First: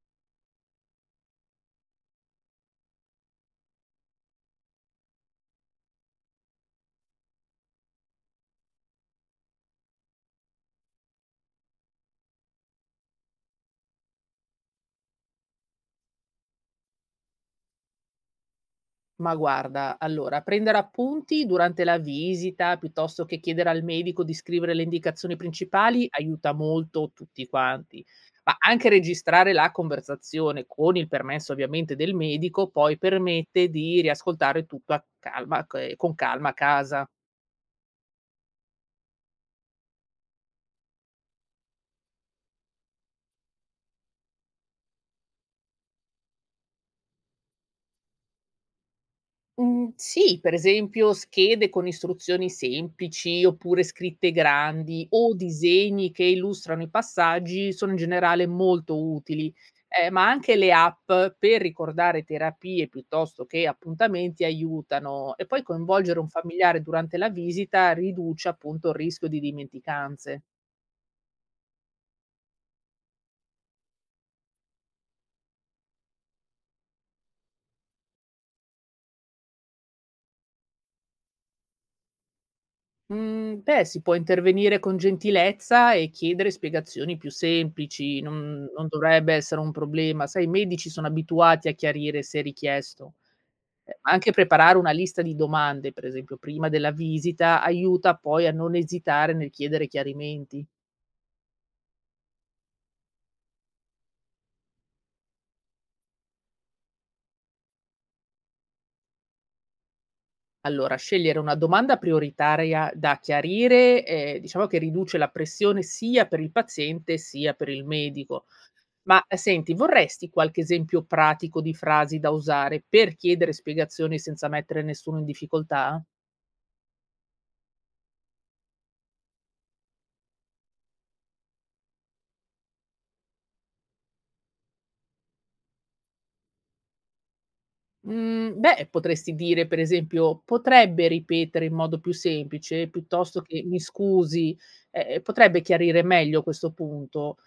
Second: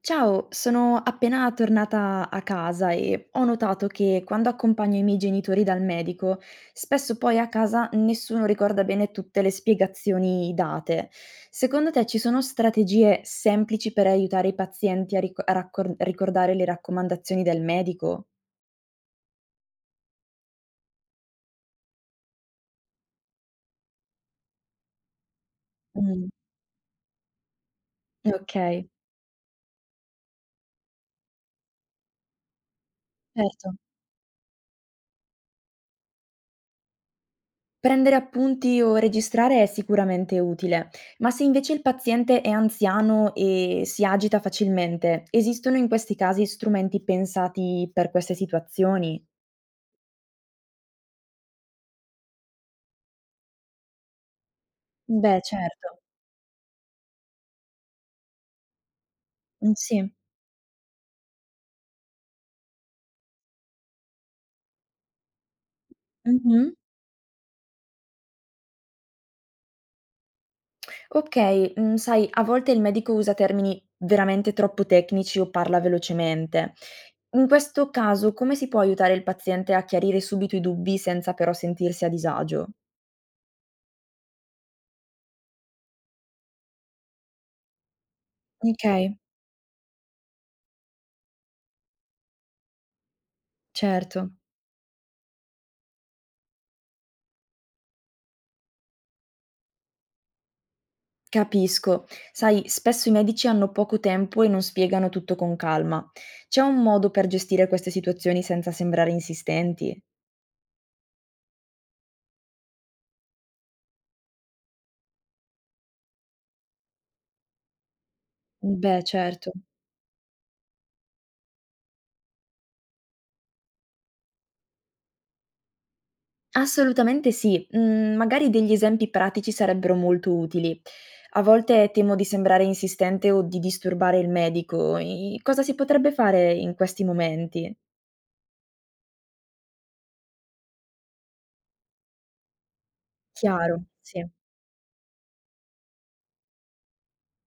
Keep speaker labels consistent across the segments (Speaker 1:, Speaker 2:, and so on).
Speaker 1: Ciao, sono appena tornata a casa e ho notato che quando accompagno i miei genitori dal medico, spesso poi a casa nessuno ricorda bene tutte le spiegazioni date. Secondo te ci sono strategie semplici per aiutare i pazienti a ricordare le raccomandazioni del medico?
Speaker 2: Ma guarda, allora, prendere appunti durante la visita, piuttosto che chiedere al medico di scrivere le indicazioni principali,
Speaker 1: Mm,
Speaker 2: aiuta molto tutti quanti.
Speaker 1: ok,
Speaker 2: Ma anche registrare la conversazione, con il permesso ovviamente del medico, poi permette
Speaker 1: certo.
Speaker 2: di riascoltare tutto a calma, con calma a casa.
Speaker 1: Prendere appunti o registrare è sicuramente utile, ma se invece il paziente è anziano e si agita facilmente, esistono in questi casi strumenti pensati per queste situazioni?
Speaker 2: Mhmm, sì, per esempio schede con istruzioni semplici, oppure scritte grandi o
Speaker 1: Beh, certo.
Speaker 2: disegni che illustrano i passaggi sono in generale molto utili.
Speaker 1: Mm, sì.
Speaker 2: Ma anche le app per ricordare terapie piuttosto che appuntamenti aiutano e poi coinvolgere un
Speaker 1: Mhm.
Speaker 2: familiare durante la visita riduce appunto il rischio di dimenticanze.
Speaker 1: Ok, mm, sai, a volte il medico usa termini veramente troppo tecnici o parla velocemente. In questo caso, come si può aiutare il paziente a chiarire subito i dubbi senza però sentirsi a disagio?
Speaker 2: Mhmm, Beh, si può intervenire con gentilezza e chiedere spiegazioni più semplici, non
Speaker 1: Ok,
Speaker 2: non dovrebbe essere un problema. Sai, i medici sono abituati a chiarire se richiesto. Anche
Speaker 1: certo.
Speaker 2: preparare una lista di domande, per esempio, prima della visita, aiuta poi a non esitare nel chiedere chiarimenti.
Speaker 1: Capisco. Sai, spesso i medici hanno poco tempo e non spiegano tutto con calma. C'è un modo per gestire queste situazioni senza sembrare insistenti?
Speaker 2: Allora, scegliere una domanda prioritaria da chiarire, diciamo che riduce la pressione sia per il paziente sia per il medico.
Speaker 1: Beh, certo.
Speaker 2: Senti, vorresti qualche esempio pratico di frasi da usare per chiedere spiegazioni senza mettere nessuno in difficoltà?
Speaker 1: Assolutamente sì. Mm, magari degli esempi pratici sarebbero molto utili. A volte temo di sembrare insistente o di disturbare il medico. Cosa si potrebbe fare in questi momenti?
Speaker 2: Mhmm, Beh, potresti dire per esempio: "Potrebbe ripetere in modo più semplice?" Piuttosto che: "Mi
Speaker 1: Chiaro, sì.
Speaker 2: scusi, potrebbe chiarire meglio questo punto?"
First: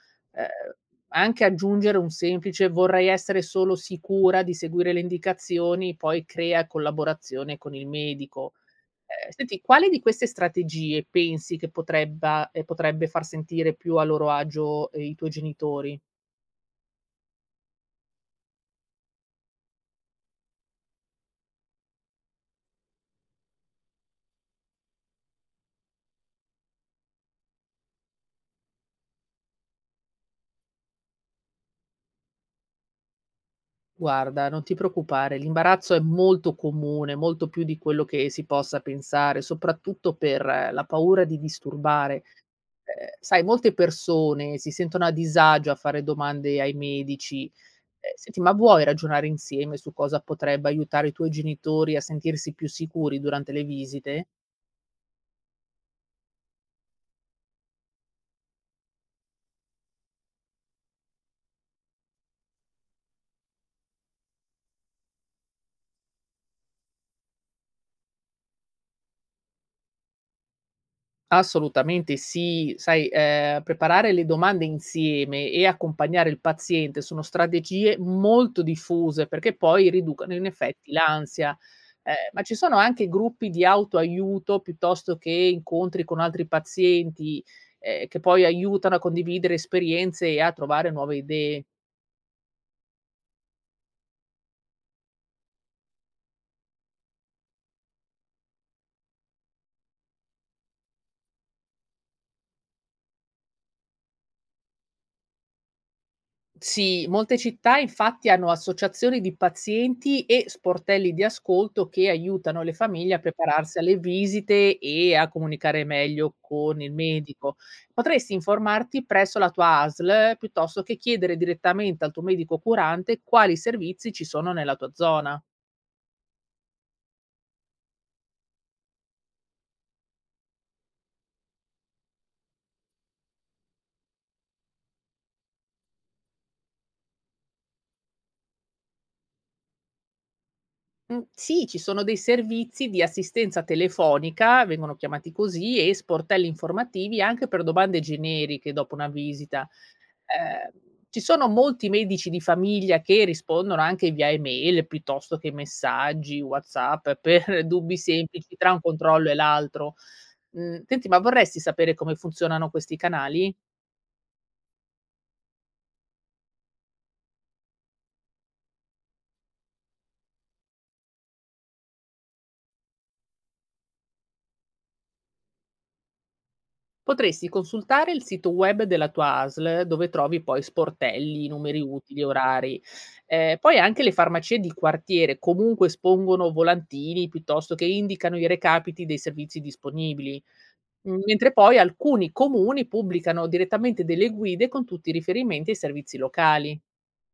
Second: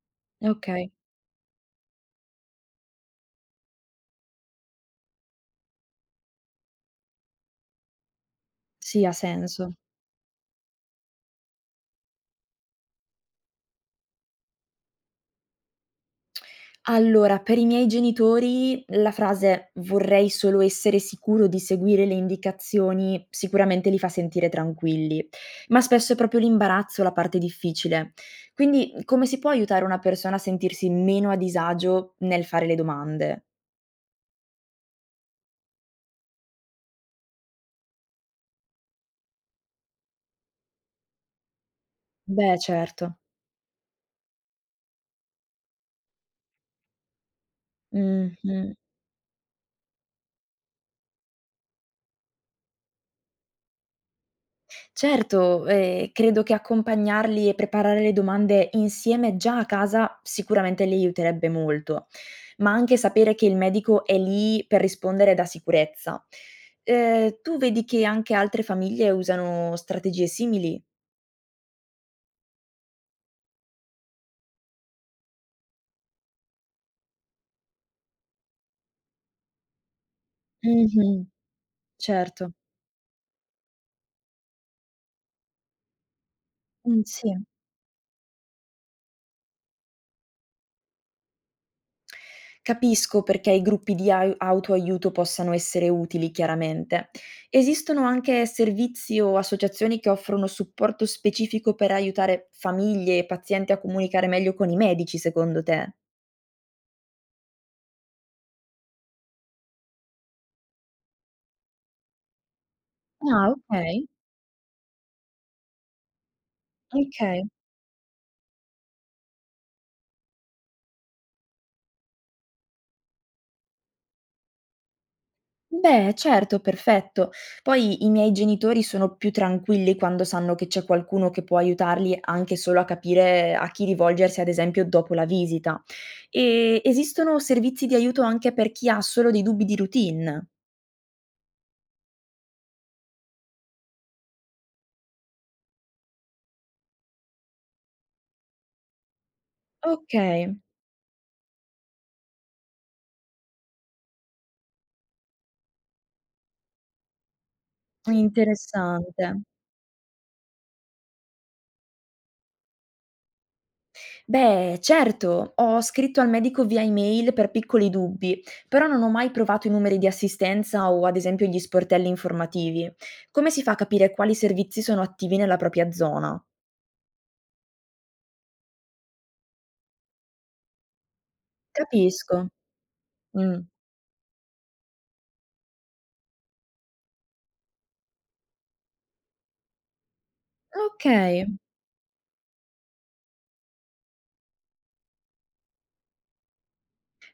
Speaker 1: Ok,
Speaker 2: Ehm, Anche aggiungere un semplice: "Vorrei essere solo sicura di seguire le indicazioni", poi crea collaborazione con il medico.
Speaker 1: sì, ha
Speaker 2: Senti,
Speaker 1: senso.
Speaker 2: quale di queste strategie pensi che potrebba potrebbe far sentire più a loro agio, i tuoi genitori?
Speaker 1: Allora, per i miei genitori la frase: "Vorrei solo essere sicuro di seguire le indicazioni", sicuramente li fa sentire tranquilli, ma spesso è proprio l'imbarazzo la parte difficile. Quindi, come si può aiutare una persona a sentirsi meno a disagio nel fare le domande?
Speaker 2: Guarda, non ti preoccupare, l'imbarazzo è molto comune, molto più di quello che si possa pensare, soprattutto per la paura di disturbare.
Speaker 1: Beh, certo.
Speaker 2: Sai, molte persone si sentono a disagio a fare domande ai medici. Senti, ma
Speaker 1: Mh-mh.
Speaker 2: vuoi ragionare insieme su cosa potrebbe aiutare i tuoi genitori a sentirsi più sicuri durante le visite?
Speaker 1: Certo, credo che accompagnarli e preparare le domande insieme già a casa sicuramente li aiuterebbe molto, ma anche sapere che il medico è lì per rispondere da sicurezza. Tu vedi che anche altre famiglie usano strategie simili?
Speaker 2: Assolutamente sì. Sai, preparare le domande insieme e accompagnare il paziente sono strategie molto diffuse, perché poi riducono in effetti
Speaker 1: Mh-mh,
Speaker 2: l'ansia. Ma
Speaker 1: certo.
Speaker 2: ci sono anche gruppi di autoaiuto, piuttosto che incontri con altri
Speaker 1: Sì.
Speaker 2: pazienti, che poi aiutano a condividere esperienze e a trovare nuove idee.
Speaker 1: Capisco perché i gruppi di ai autoaiuto possano essere utili, chiaramente. Esistono anche servizi o associazioni che offrono supporto specifico per aiutare famiglie e pazienti a comunicare meglio con i medici, secondo te?
Speaker 2: Sì, molte città infatti hanno associazioni di pazienti e sportelli di ascolto che aiutano le famiglie a
Speaker 1: Ah,
Speaker 2: prepararsi alle
Speaker 1: ok.
Speaker 2: visite e a comunicare meglio con il
Speaker 1: Ok.
Speaker 2: medico. Potresti informarti presso la tua ASL piuttosto che chiedere direttamente al tuo medico curante quali servizi ci sono nella tua zona.
Speaker 1: Beh, certo, perfetto. Poi i miei genitori sono più tranquilli quando sanno che c'è qualcuno che può aiutarli anche solo a capire a chi rivolgersi, ad esempio, dopo la visita. E esistono servizi di aiuto anche per chi ha solo dei dubbi di routine.
Speaker 2: Mm, sì, ci sono dei servizi di assistenza telefonica, vengono chiamati così, e sportelli informativi anche per domande generiche dopo una visita.
Speaker 1: Okay,
Speaker 2: Ehm, Ci sono molti medici di famiglia che rispondono anche via email piuttosto che messaggi, WhatsApp per dubbi semplici tra un controllo e
Speaker 1: interessante.
Speaker 2: l'altro. Senti, ma vorresti sapere come funzionano questi canali?
Speaker 1: Beh, certo, ho scritto al medico via email per piccoli dubbi, però non ho mai provato i numeri di assistenza o ad esempio gli sportelli informativi. Come si fa a capire quali servizi sono attivi nella propria zona?
Speaker 2: Potresti consultare il sito web della tua ASL, dove trovi poi sportelli, numeri utili,
Speaker 1: Capisco.
Speaker 2: orari.
Speaker 1: Mh.
Speaker 2: Poi anche le farmacie di quartiere comunque espongono volantini piuttosto che indicano i recapiti dei servizi disponibili.
Speaker 1: Okay.
Speaker 2: Mentre poi alcuni comuni pubblicano direttamente delle guide con tutti i riferimenti ai servizi locali.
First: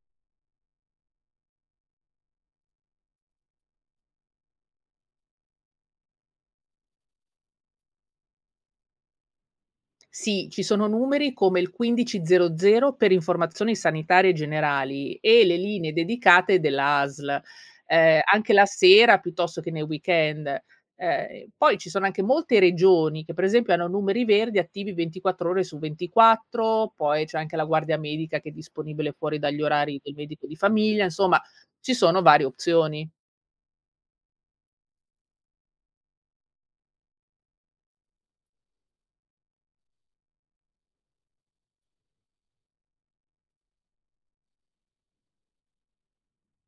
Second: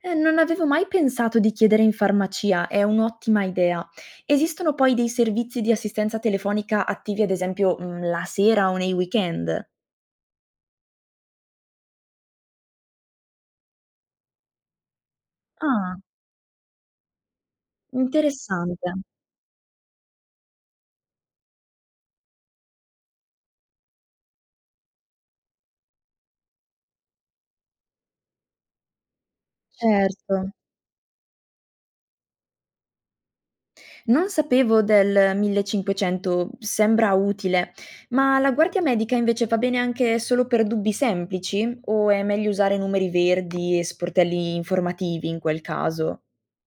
Speaker 1: Non avevo mai pensato di chiedere in farmacia, è un'ottima idea. Esistono poi dei servizi di assistenza telefonica attivi, ad esempio, mhmm, la sera o nei weekend?
Speaker 2: Sì, ci sono numeri come il 1500 per informazioni sanitarie generali e le linee
Speaker 1: Ah,
Speaker 2: dedicate della ASL, anche la
Speaker 1: interessante.
Speaker 2: sera piuttosto che nei weekend. Poi ci sono anche molte regioni che per esempio hanno numeri verdi attivi 24 ore su 24, poi c'è anche la guardia medica che è disponibile fuori dagli orari del
Speaker 1: Certo.
Speaker 2: medico di famiglia, insomma ci sono varie opzioni.
Speaker 1: Non sapevo del 1500, sembra utile. Ma la guardia medica invece va bene anche solo per dubbi semplici o è meglio usare numeri verdi e sportelli informativi in quel caso?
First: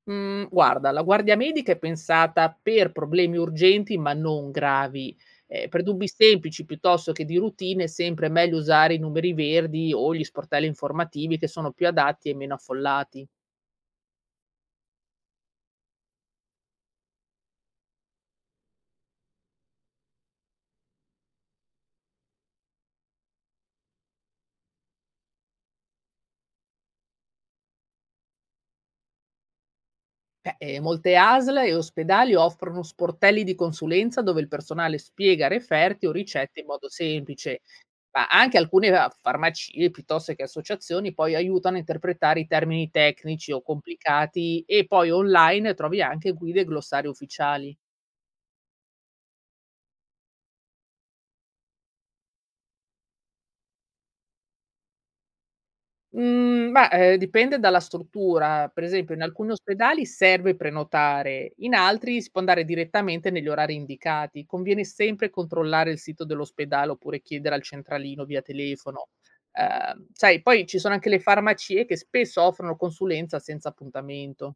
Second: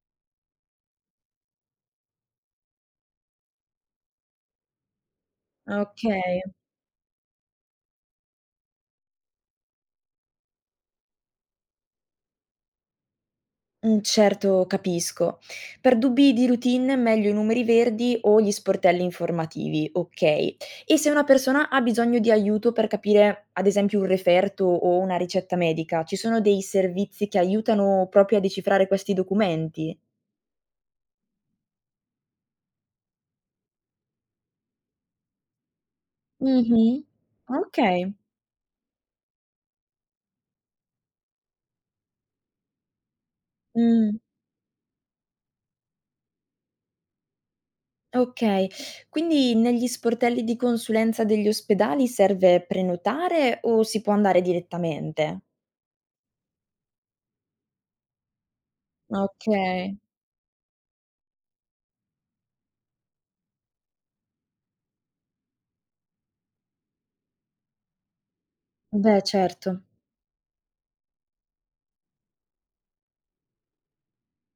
Speaker 2: Mhmm, Guarda, la guardia medica è pensata per problemi urgenti, ma non gravi. Per dubbi
Speaker 1: Okay.
Speaker 2: semplici piuttosto che di routine è sempre meglio usare i numeri verdi o gli sportelli informativi che sono più adatti e meno affollati.
Speaker 1: Certo, capisco. Per dubbi di routine meglio i numeri verdi o gli sportelli informativi, okay. E se una persona ha bisogno di aiuto per capire, ad esempio, un referto o una ricetta medica, ci sono dei servizi che aiutano proprio a decifrare questi documenti?
Speaker 2: Molte ASL e ospedali offrono sportelli di consulenza dove il personale spiega referti o ricette in modo
Speaker 1: Mh-mh.
Speaker 2: semplice.
Speaker 1: Okay.
Speaker 2: Ma anche alcune farmacie, piuttosto che associazioni, poi aiutano a interpretare i termini tecnici o
Speaker 1: Mh,
Speaker 2: complicati e poi online trovi anche guide e glossari ufficiali.
Speaker 1: okay. Quindi negli sportelli di consulenza degli ospedali serve prenotare o si può andare direttamente?
Speaker 2: Dipende dalla struttura. Per esempio in alcuni
Speaker 1: Okay.
Speaker 2: ospedali serve prenotare, in altri si può andare direttamente negli orari indicati. Conviene sempre controllare il sito dell'ospedale oppure chiedere al centralino via telefono.
Speaker 1: Beh, certo.
Speaker 2: Sai, poi ci sono anche le farmacie che spesso offrono consulenza senza appuntamento.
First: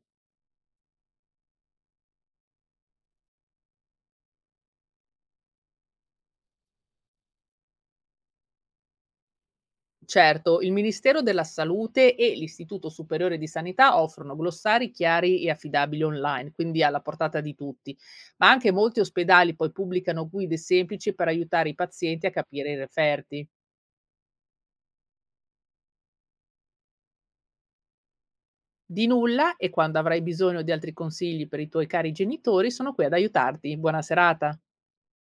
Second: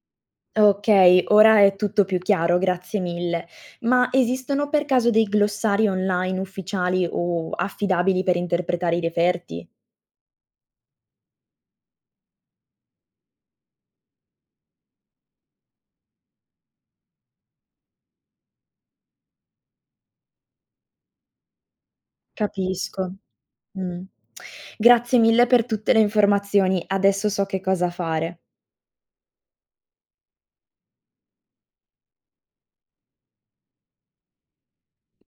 Speaker 1: Okay, ora è tutto più chiaro, grazie mille. Ma esistono per caso dei glossari online ufficiali o affidabili per interpretare i referti?
Speaker 2: Certo, il Ministero della Salute e l'Istituto Superiore di Sanità offrono glossari chiari e affidabili online, quindi alla portata di tutti, ma anche molti ospedali poi pubblicano guide semplici per aiutare i pazienti a capire i
Speaker 1: Capisco.
Speaker 2: referti.
Speaker 1: Mh. Grazie mille per tutte le informazioni, adesso so che cosa fare.
Speaker 2: Di nulla e quando avrai bisogno di altri consigli per i tuoi cari genitori sono qui ad aiutarti. Buona serata.